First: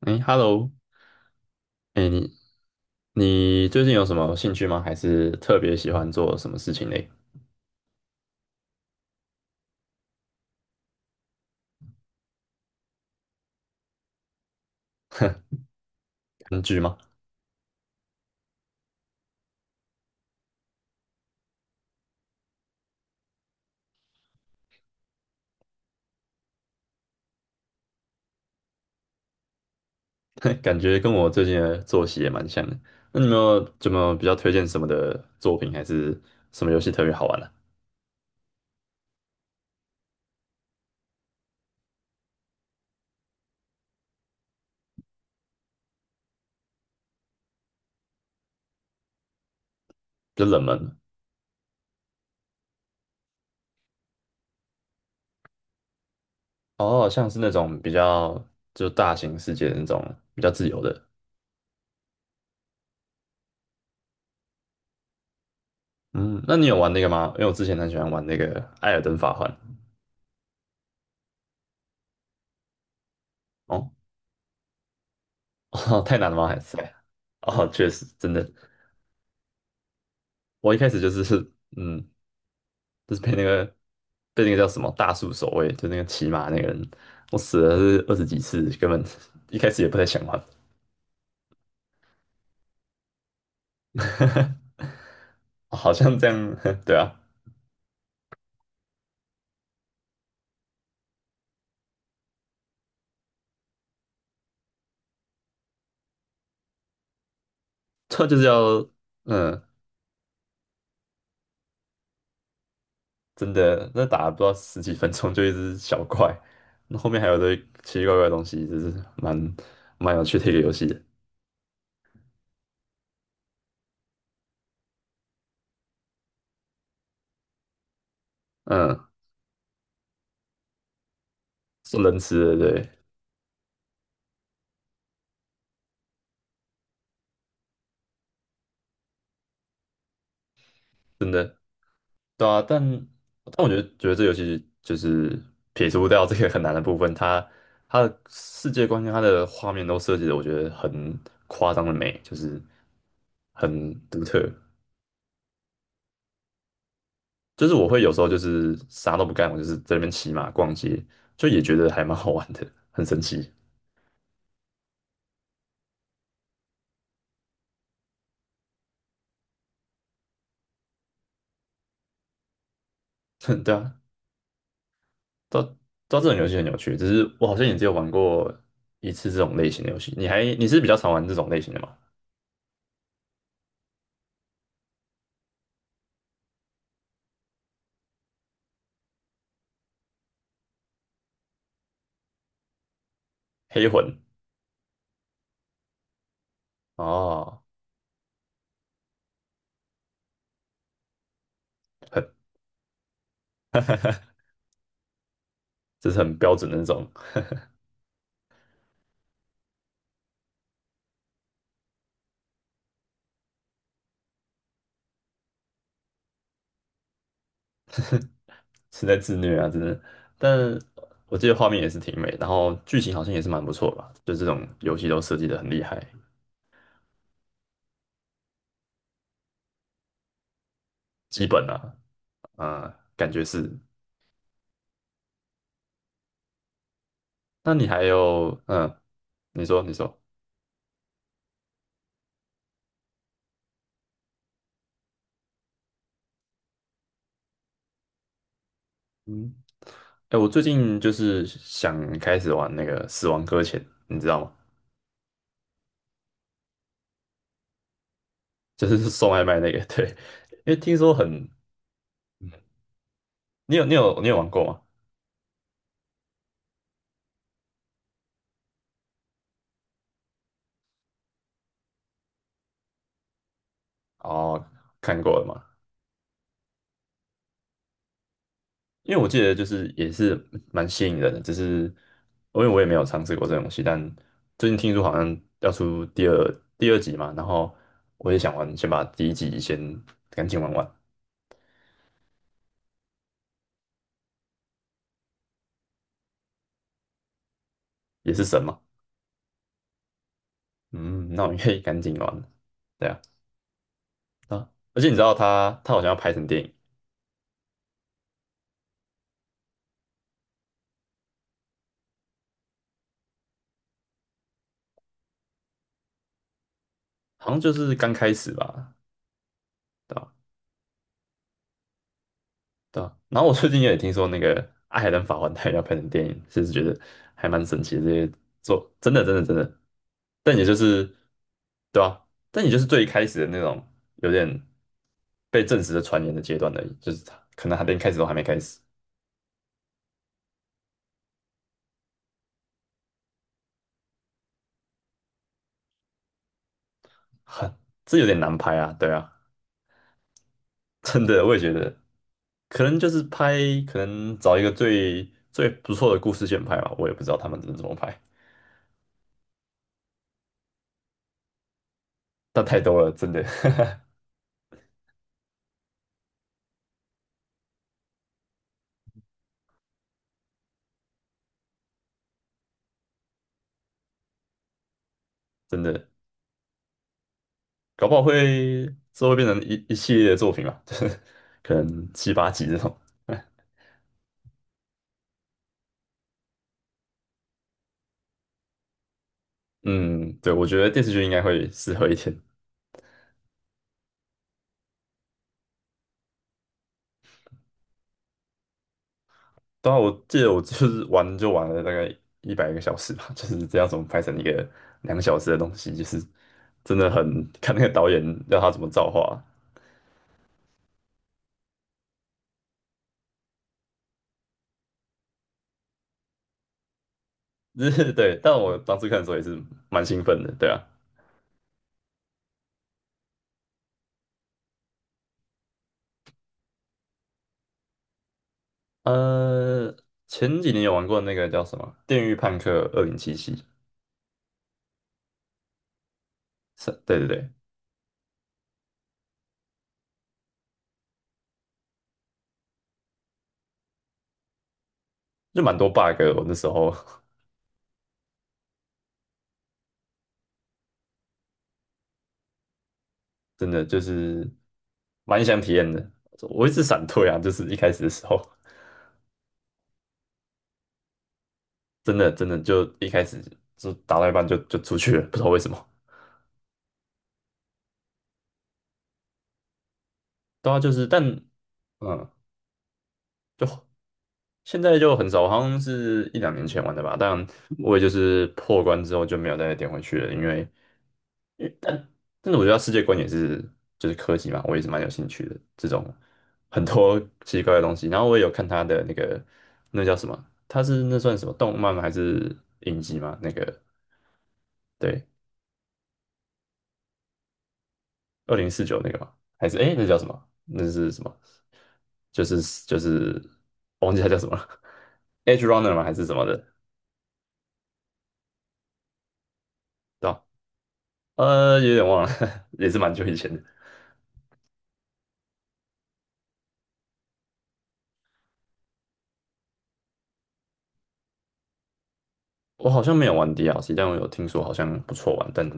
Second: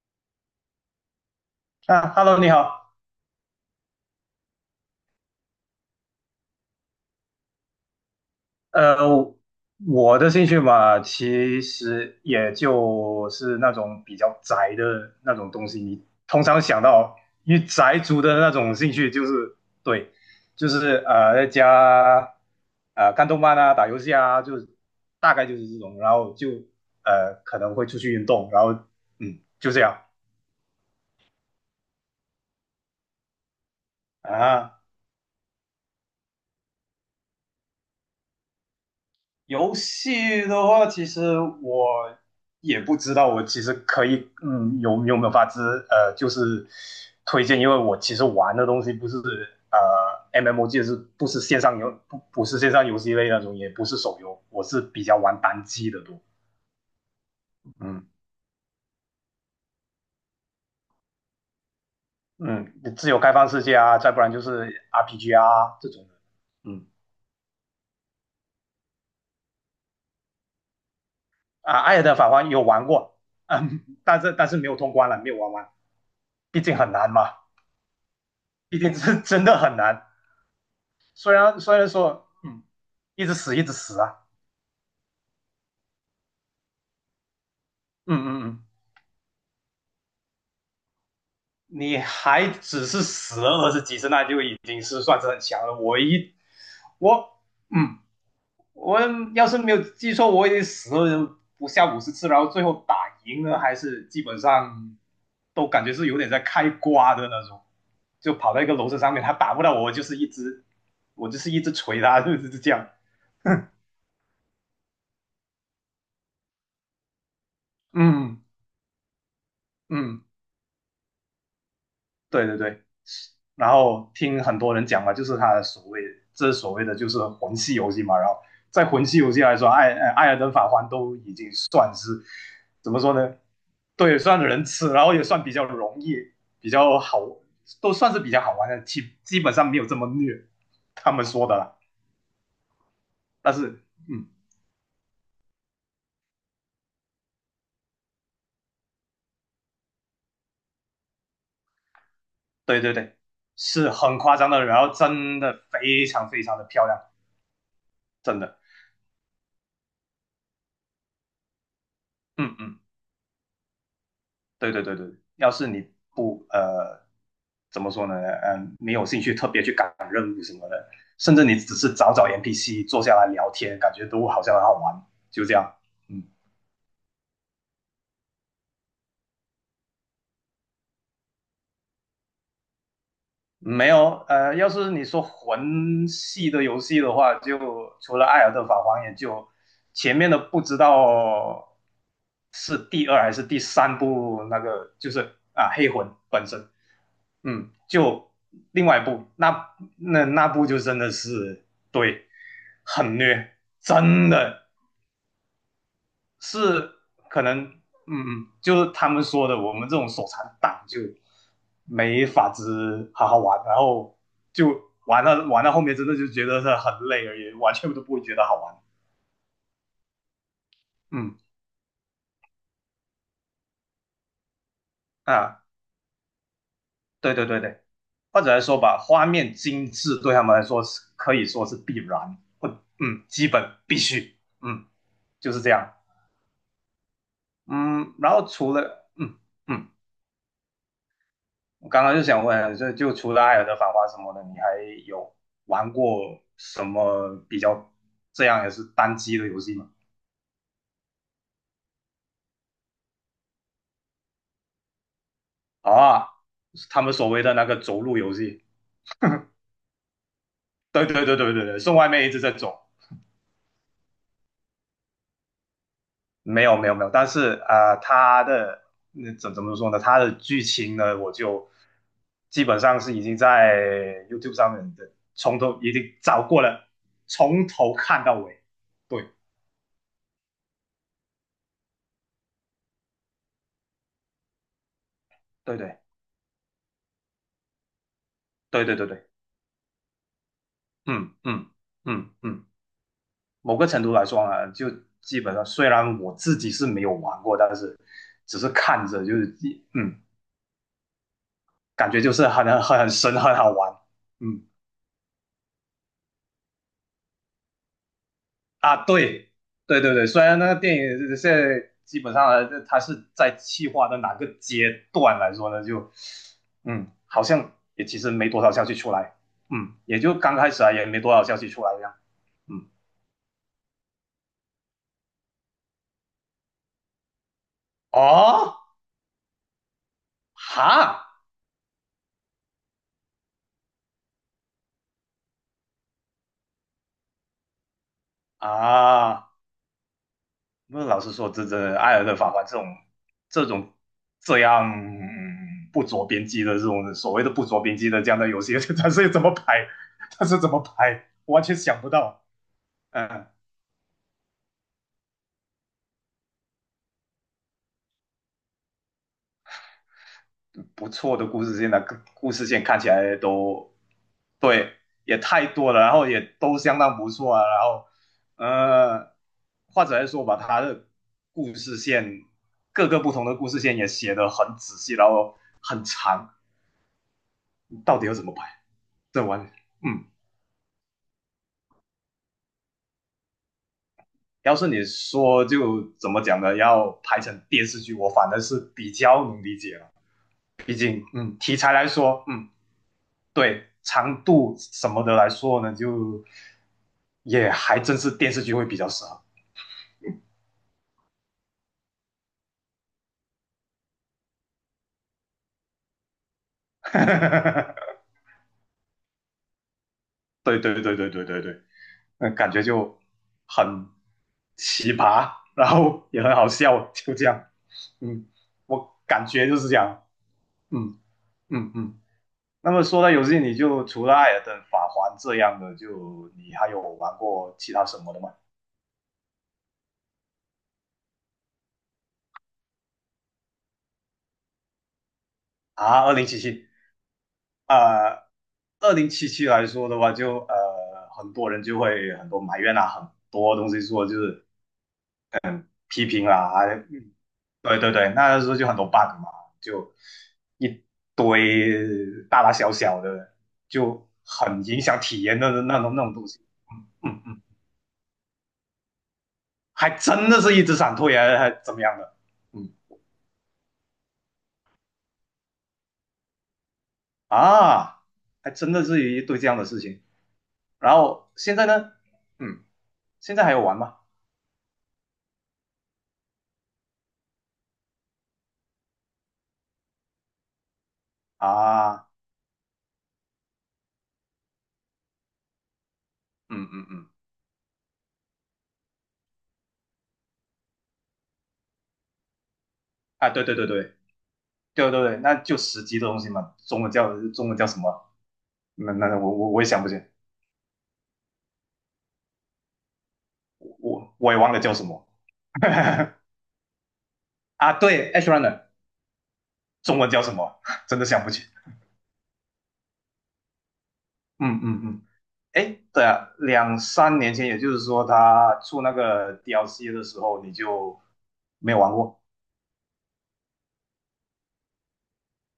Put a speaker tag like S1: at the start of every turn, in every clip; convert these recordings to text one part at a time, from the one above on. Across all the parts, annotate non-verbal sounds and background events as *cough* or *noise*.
S1: 哎，Hello，哎，
S2: 啊
S1: 你
S2: ，Hello，你好。
S1: 你最近有什么兴趣吗？还是特别喜欢做什么事情嘞？
S2: 呃，我的兴趣嘛，其实也就是那种比较宅的那种东西。你通常
S1: 看剧
S2: 想
S1: 吗？
S2: 到与宅族的那种兴趣，就是对，就是在家看动漫啊，打游戏啊，就是大概就是这种。然后就可能会出去运动，然后嗯，就这样
S1: *laughs* 感觉跟我最近的作息也蛮像的。那你有没有怎么比较推荐
S2: 啊。
S1: 什么的作品，还是什么游戏特别好玩呢、
S2: 游戏的话，其实我也不知道，我其实可以，嗯，有没有法子，就是推荐，因为我其实玩的东西不是呃
S1: 比较冷门
S2: MMOG，是
S1: 的
S2: 不是线上游，不是线上游戏类那种，也不是手游，我是比较玩单机的多，
S1: 哦，像是那种比
S2: 嗯
S1: 较就大型世界的那种比较自由的。
S2: 嗯，自由开放世界啊，再不然就是 RPG 啊这种的，
S1: 嗯，那你有
S2: 嗯
S1: 玩那个吗？因为我之前很喜欢玩那个《艾尔登法环》
S2: 啊，艾尔登法环有玩过，嗯，但是没有通关了，没有玩完，
S1: 哦，*laughs* 哦太难了吗？还
S2: 毕
S1: 是？
S2: 竟很难嘛，
S1: 哦，确实，真的。
S2: 毕竟是真的很难。
S1: 我一开始就
S2: 虽
S1: 是
S2: 然虽然
S1: 嗯，
S2: 说，嗯，
S1: 就是
S2: 一
S1: 被
S2: 直
S1: 那
S2: 死一
S1: 个
S2: 直死啊，
S1: 被那个叫什么大树守卫，就那个骑马那个人，我死了是二
S2: 嗯
S1: 十几
S2: 嗯
S1: 次，
S2: 嗯，
S1: 根本一开始也不太想玩，
S2: 你还只是死了20几次，那就已经是算是很强
S1: *laughs*
S2: 了。
S1: 好
S2: 我
S1: 像这
S2: 一
S1: 样，*laughs* 对啊，
S2: 我嗯，我要是没有记错，我已经死了不下50次，然后最后打赢了，还是基本上都感觉是有点在开挂的那种，
S1: 他
S2: 就
S1: 就是
S2: 跑到一个
S1: 要
S2: 楼层上面，他打
S1: 嗯，
S2: 不到我，就是一直我就是一直捶他，*laughs* 就是这样。
S1: 真
S2: *laughs*
S1: 的那打了不知道十几分钟就一只小怪，那后面还有一堆奇奇怪怪的
S2: 嗯
S1: 东西，就是蛮蛮有
S2: 嗯。
S1: 趣的一个游戏的，
S2: 对对对，然后听很多人讲嘛，就是他的所谓这所谓的就是魂系游戏嘛，然后在魂
S1: 嗯，
S2: 系游戏来说，艾尔登法环都已经算
S1: 是
S2: 是
S1: 能吃的，对，
S2: 怎么说呢？对，算人吃，然后也算比较容易，比较好，都算是比较好玩的，基本上没有这么虐，他们
S1: 真
S2: 说的
S1: 的。
S2: 啦。
S1: 对啊，但
S2: 但
S1: 但我觉得
S2: 是，
S1: 觉得这
S2: 嗯，
S1: 游戏就是撇除掉这个很难的部分，它的世界观跟它的画面都设计的，我觉得很夸张的美，就是
S2: 对对对，是
S1: 很
S2: 很
S1: 独
S2: 夸
S1: 特。
S2: 张的，然后真的非常非常的漂亮，
S1: 就是我会有时候就
S2: 真的，
S1: 是啥都不干，我就是在那边骑马逛街，就也觉得还蛮好玩
S2: 嗯
S1: 的，
S2: 嗯。
S1: 很神奇。
S2: 对对对对，要是你不呃怎么说呢？嗯，没有兴趣特别去赶任务什么的，甚至你只是找找 NPC 坐下来聊
S1: *laughs* 对
S2: 天，感
S1: 啊，
S2: 觉都好像很好玩，就这
S1: 到
S2: 样。
S1: 到这
S2: 嗯，
S1: 种游戏很有趣，只是我好像也只有玩过一次这种类型的游戏。你是比较常玩这种类型的吗？
S2: 没有要是你说魂系的游戏的话，就除了《艾尔登法环》，也就前面的不知道是第二还是第
S1: 黑
S2: 三
S1: 魂
S2: 部那个，就是啊黑魂本身，
S1: 哦，
S2: 嗯，就另外一部，那部就真的是对，
S1: 很
S2: 很虐，真的
S1: 这是很标准的那
S2: 是
S1: 种。
S2: 可能，嗯，就是他们说的，我们这种手残党就没法子好好玩，然后就玩到后面，真的就觉得是很累而已，完全都不会觉得好玩。
S1: 是在自虐啊，真的。但我
S2: 嗯
S1: 记得画面也是挺美，然后剧情好像也是蛮不错吧，就这种游戏都设计的
S2: 啊，
S1: 很厉害，
S2: 对对对对，或者来说吧，画面精致对他们来说是可以
S1: 基
S2: 说
S1: 本
S2: 是
S1: 啊，
S2: 必然，或
S1: 啊、
S2: 嗯，
S1: 感觉
S2: 基本
S1: 是。
S2: 必须，嗯，就是这样。
S1: 那你还
S2: 嗯，然后
S1: 有，
S2: 除了
S1: 你说，
S2: 嗯，
S1: 你说，
S2: 我刚刚就想问，就除了《艾尔的繁华什么的，你还有玩过什么比较这样也是单机的
S1: 嗯，
S2: 游戏吗？
S1: 哎，我最近就是想开始玩那个《死亡搁浅》，你知道吗？
S2: 啊，他们所谓的那个走路游戏，
S1: *laughs* 就是送外卖那个，对，*laughs* 因为听
S2: 对
S1: 说
S2: 对对
S1: 很，
S2: 对对对，送外卖一直在走，
S1: 你有玩过吗？
S2: 没有没有没有，但是啊，他的那怎么说呢？他的剧情呢，我就基本上是已经在 YouTube
S1: 哦，
S2: 上面的
S1: 看过了
S2: 从
S1: 吗？
S2: 头已经找过了，从头看到尾，
S1: 因为我
S2: 对
S1: 记得就是也是蛮吸引人的，只是因为我也没有尝试过这个东西，但最近听说好像要
S2: 对对。
S1: 出第二集嘛，然后我也想玩，
S2: 对
S1: 先
S2: 对
S1: 把
S2: 对
S1: 第
S2: 对，
S1: 一集先赶紧玩完，
S2: 嗯嗯嗯嗯，某个程度来说呢，就基本上虽然我自己是没有玩过，但是
S1: 也是
S2: 只
S1: 神
S2: 是
S1: 嘛，
S2: 看着就是嗯，
S1: 嗯，那我应该也赶
S2: 感
S1: 紧
S2: 觉就
S1: 玩了，
S2: 是很很
S1: 对
S2: 很
S1: 啊，
S2: 神，很好玩。嗯
S1: 啊，而且你知道他好像要拍成电影，
S2: 啊，对对对对，虽然那个电影现在基本上呢，它是在企划的哪个阶段来说呢，就嗯，好
S1: 好像就
S2: 像
S1: 是
S2: 也
S1: 刚
S2: 其实
S1: 开
S2: 没
S1: 始
S2: 多少消
S1: 吧，
S2: 息出来，嗯，
S1: 对
S2: 也
S1: 吧？
S2: 就刚开始啊，也没多少消息出来这样。嗯，
S1: 对啊，然后我最近也听说那个《爱尔兰法环》它要拍成电影，其实觉得还蛮神奇的。这些
S2: 哦，
S1: 做真的真的真的，但也就是
S2: 哈
S1: 对啊，但也就是最一开始的那种有点被证实的传言的阶段而已，就是他可能还没开始都还没开始，
S2: 啊。不是，老实说，这艾尔的法官这种这样、不着边际的这种所谓的不
S1: 很
S2: 着边际
S1: 这
S2: 的
S1: 有
S2: 这
S1: 点
S2: 样的
S1: 难
S2: 游戏，
S1: 拍啊。
S2: *laughs* 他
S1: 对啊，
S2: 是怎么拍？他是怎么
S1: *laughs*
S2: 拍？
S1: 真的我
S2: 我
S1: 也
S2: 完
S1: 觉
S2: 全
S1: 得，
S2: 想不到。
S1: 可能就是
S2: 嗯，
S1: 拍，可能找一个最最不错的故事线拍吧，我也不知道他们怎么拍，
S2: 不错的故事线的故
S1: 但
S2: 事
S1: 太
S2: 线看
S1: 多
S2: 起
S1: 了，真
S2: 来
S1: 的
S2: 都对，也太多了，然后也都相当不错啊。然后，呃，或者来说吧，他的故事线各个不同的故事线也写得很仔细，然后
S1: *laughs* 真
S2: 很
S1: 的。
S2: 长，
S1: 搞不
S2: 到
S1: 好
S2: 底要怎么拍？
S1: 会之后会
S2: 这
S1: 变
S2: 完，
S1: 成一系
S2: 嗯，
S1: 列的作品吧，就是可能七八集这种。*laughs*
S2: 要是你说就怎么讲呢？要拍成电视剧，我反正是比较能理解了。
S1: 嗯，对，我觉得
S2: 毕
S1: 电视剧
S2: 竟，
S1: 应该
S2: 嗯，
S1: 会
S2: 题材
S1: 适
S2: 来
S1: 合一点。
S2: 说，嗯，对，长度什么的来说呢，就也还真是电视剧会比较适合。
S1: 当然，我记得我就是玩就玩了大概100个小时吧，就是这样怎么拍成一个2个小时的东西，就是真的很看那
S2: *laughs*
S1: 个导演要他怎么造化，
S2: 对对对对对对对，嗯，感觉就很奇葩，然后也很好笑，就这样。
S1: 就是 *laughs* 对。
S2: 嗯，
S1: 但我当时
S2: 我
S1: 看的时候也
S2: 感
S1: 是
S2: 觉就是这
S1: 蛮兴
S2: 样。
S1: 奋的，对啊。
S2: 嗯嗯嗯。那么说到游戏，你就除了《艾尔登法环》这样的，就你还有玩过其他什么的吗？
S1: 呃，前几年有玩过那个叫什么《电狱判客2077》，
S2: 啊，二零七七
S1: 是，对对对，
S2: 啊，二零七七来说的话就，很多人就会很多埋怨啊，很多东西说就是
S1: 就蛮多 bug，
S2: 批
S1: 的我
S2: 评
S1: 那时
S2: 啊，
S1: 候
S2: 还嗯
S1: *laughs*
S2: 对对对，那时候就很多 bug 嘛，就一堆大大小小的，
S1: 真的就
S2: 就
S1: 是
S2: 很影响体
S1: 蛮
S2: 验
S1: 想
S2: 的
S1: 体
S2: 那种
S1: 验
S2: 那
S1: 的。
S2: 种那种东西。
S1: 我一直闪退啊，
S2: 嗯
S1: 就
S2: 嗯，
S1: 是一开始的时候，
S2: 还真的是一直闪退啊，还怎么
S1: 真
S2: 样
S1: 的
S2: 的？
S1: 真的就
S2: 嗯。
S1: 一开始就打到一半就出去了，不知道为什么。
S2: 啊，还真的是一堆这样的事情。
S1: 对啊，就是
S2: 然
S1: 但
S2: 后现在呢，
S1: 嗯，
S2: 嗯，现在
S1: 就
S2: 还有玩吗？
S1: 现在就很少，好像是一两年前玩的吧。但我也就是破关之后就没有再点回去了，因为
S2: 啊，
S1: 但是我觉得它世界观也是就是科技嘛，我也是蛮有兴趣的这种很
S2: 嗯嗯
S1: 多奇
S2: 嗯，
S1: 奇怪怪的东西。然后我也有看他的那个那叫什么。他是那算什么动漫吗还是影集吗？那
S2: 啊，对对
S1: 个
S2: 对对对对
S1: 对，
S2: 对，那就十级的东西嘛，中文叫什么？
S1: 2049那
S2: 那
S1: 个
S2: 那
S1: 嘛，
S2: 那我
S1: 还
S2: 我
S1: 是
S2: 我也
S1: 哎，
S2: 想
S1: 那
S2: 不起，
S1: 叫什么？那是什么？就是就是我忘记它
S2: 我
S1: 叫什
S2: 我
S1: 么
S2: 也
S1: 了
S2: 忘了叫什么
S1: *laughs*，Edge Runner 吗？还是什
S2: *laughs*
S1: 么的？
S2: 啊。对，H runner 中文
S1: 对
S2: 叫
S1: 吧？
S2: 什么？真的想不起。
S1: 有点忘了，*laughs* 也是蛮久以前的。
S2: 嗯嗯嗯，哎，对啊，两三年前，也就是说他出那个 DLC 的时候，你就没有玩过
S1: 我好像没有玩 DLC，但我有听说好像不错玩，但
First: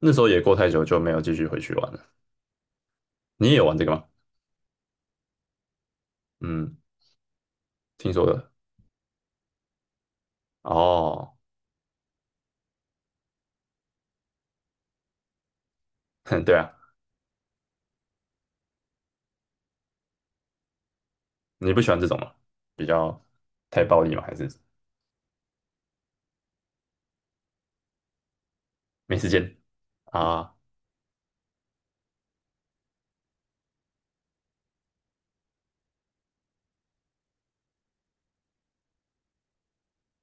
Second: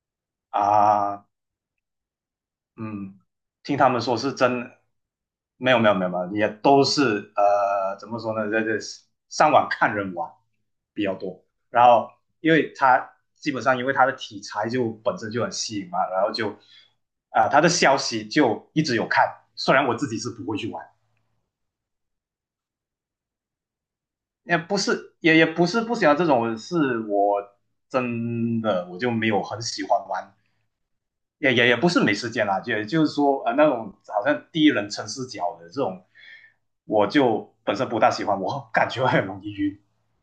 S1: 那时候也过太久就没有
S2: 啊？
S1: 继续回去玩了。
S2: 嗯，
S1: 你也有玩
S2: 听
S1: 这
S2: 他
S1: 个
S2: 们
S1: 吗？
S2: 说是真，没有没有没有没有，也
S1: 嗯，
S2: 都是怎
S1: 听
S2: 么
S1: 说
S2: 说呢，
S1: 的。
S2: 在这上网看人玩比较
S1: 哦，
S2: 多。然后因为他基本上因为他的题材就本身就很吸引嘛，然
S1: *laughs*
S2: 后
S1: 哼
S2: 就
S1: 对啊，
S2: 啊、他的消息就一直有看，虽然我自己是不会去玩，
S1: 你不喜欢这种吗？比较太暴力吗？还是
S2: 也不是也也不是不喜欢这种，是我真的我就
S1: 没时
S2: 没有
S1: 间
S2: 很喜欢玩
S1: 啊？
S2: 也不是没时间啦，也就是说那种好像第一人称视角的这种，我就本身不大喜欢，我感觉很容易晕。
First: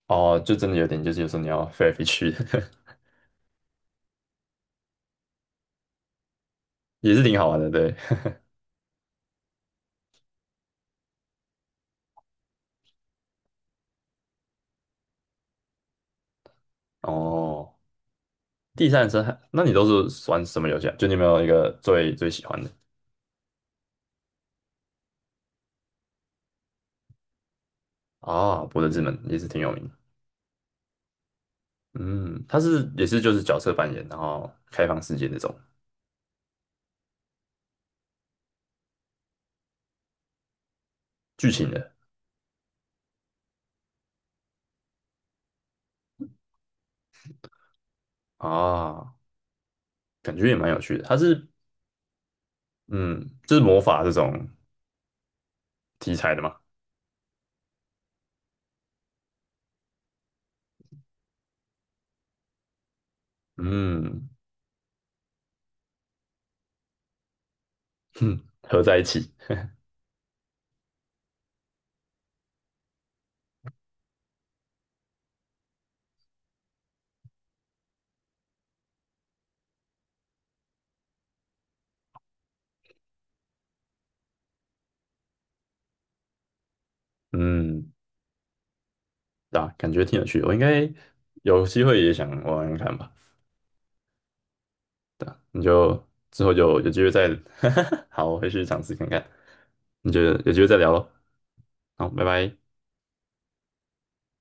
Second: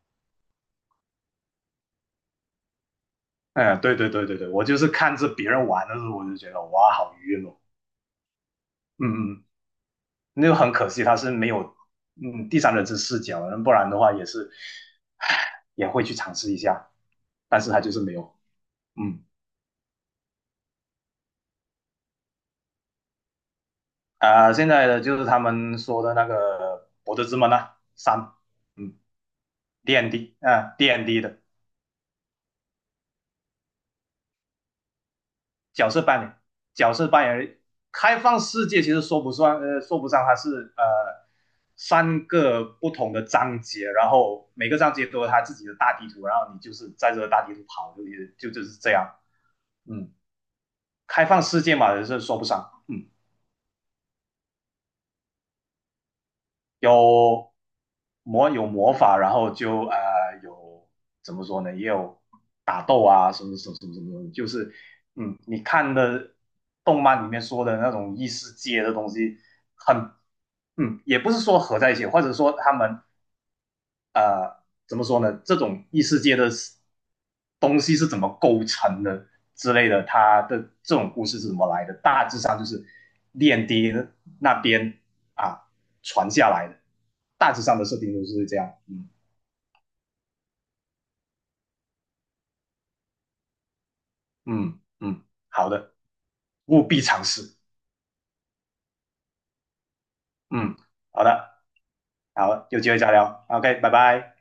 S1: 哦，就真的有点，就是有时候你要飞来飞去。*laughs*
S2: 嗯，对对对对对，我就是看着别人玩的时候，我就觉得哇
S1: 也
S2: 好
S1: 是挺
S2: 晕
S1: 好
S2: 哦。
S1: 玩的，对。
S2: 嗯嗯，那就很可惜，他是没有第三人称视角，不然的话也是，唉也会去尝试一下，但是
S1: 哦，
S2: 他就是没有。
S1: 第三人称
S2: 嗯
S1: 还那你都是玩什么游戏啊？就你有没有一个最最喜欢的
S2: 啊、现在的就是他们说的那个《博德之门》啊，三，
S1: 啊？博德
S2: 嗯
S1: 之门也是挺有名的
S2: ，D N D 啊，D N D 的。
S1: 嗯，它是也是就是角色扮演，然后开放世界那种
S2: 角色扮演，角色扮演开放世界其实说不算，说不上它是
S1: 剧情的
S2: 3个不同的章节，然后每个章节都有它自己的大地图，然后你就是在这个大地图跑，就是这
S1: 啊，
S2: 样。嗯，
S1: 感觉也蛮有趣的。它
S2: 开放
S1: 是
S2: 世界嘛，也是说不上。嗯。
S1: 嗯，就是魔法这种题材的嘛，
S2: 有有魔法，然后就有怎么说呢，也有打斗啊，什么什么什么什
S1: 嗯，
S2: 么就是嗯，你看的动漫里面说的那种异
S1: 哼，
S2: 世
S1: 合
S2: 界的
S1: 在一
S2: 东
S1: 起，
S2: 西很，嗯，也不是说合在一起，或者说他们怎么说呢？这种异世界的东西是怎么构成的之类的，它的这种故事是怎么来的？大致上就是炼帝那边啊传下来的，大致上的
S1: 嗯，
S2: 设定都是这样。嗯
S1: 啊，感觉挺有趣的。我应该有机会也想玩玩看吧。
S2: 嗯嗯，
S1: 你
S2: 好的，
S1: 就之后就
S2: 务
S1: 有机
S2: 必
S1: 会
S2: 尝
S1: 再，
S2: 试。
S1: *laughs* 好，我回去尝试看看。你就有机会
S2: 嗯，
S1: 再聊咯。
S2: 好的，
S1: 好，拜拜。
S2: 好，有机会再聊。OK，拜拜。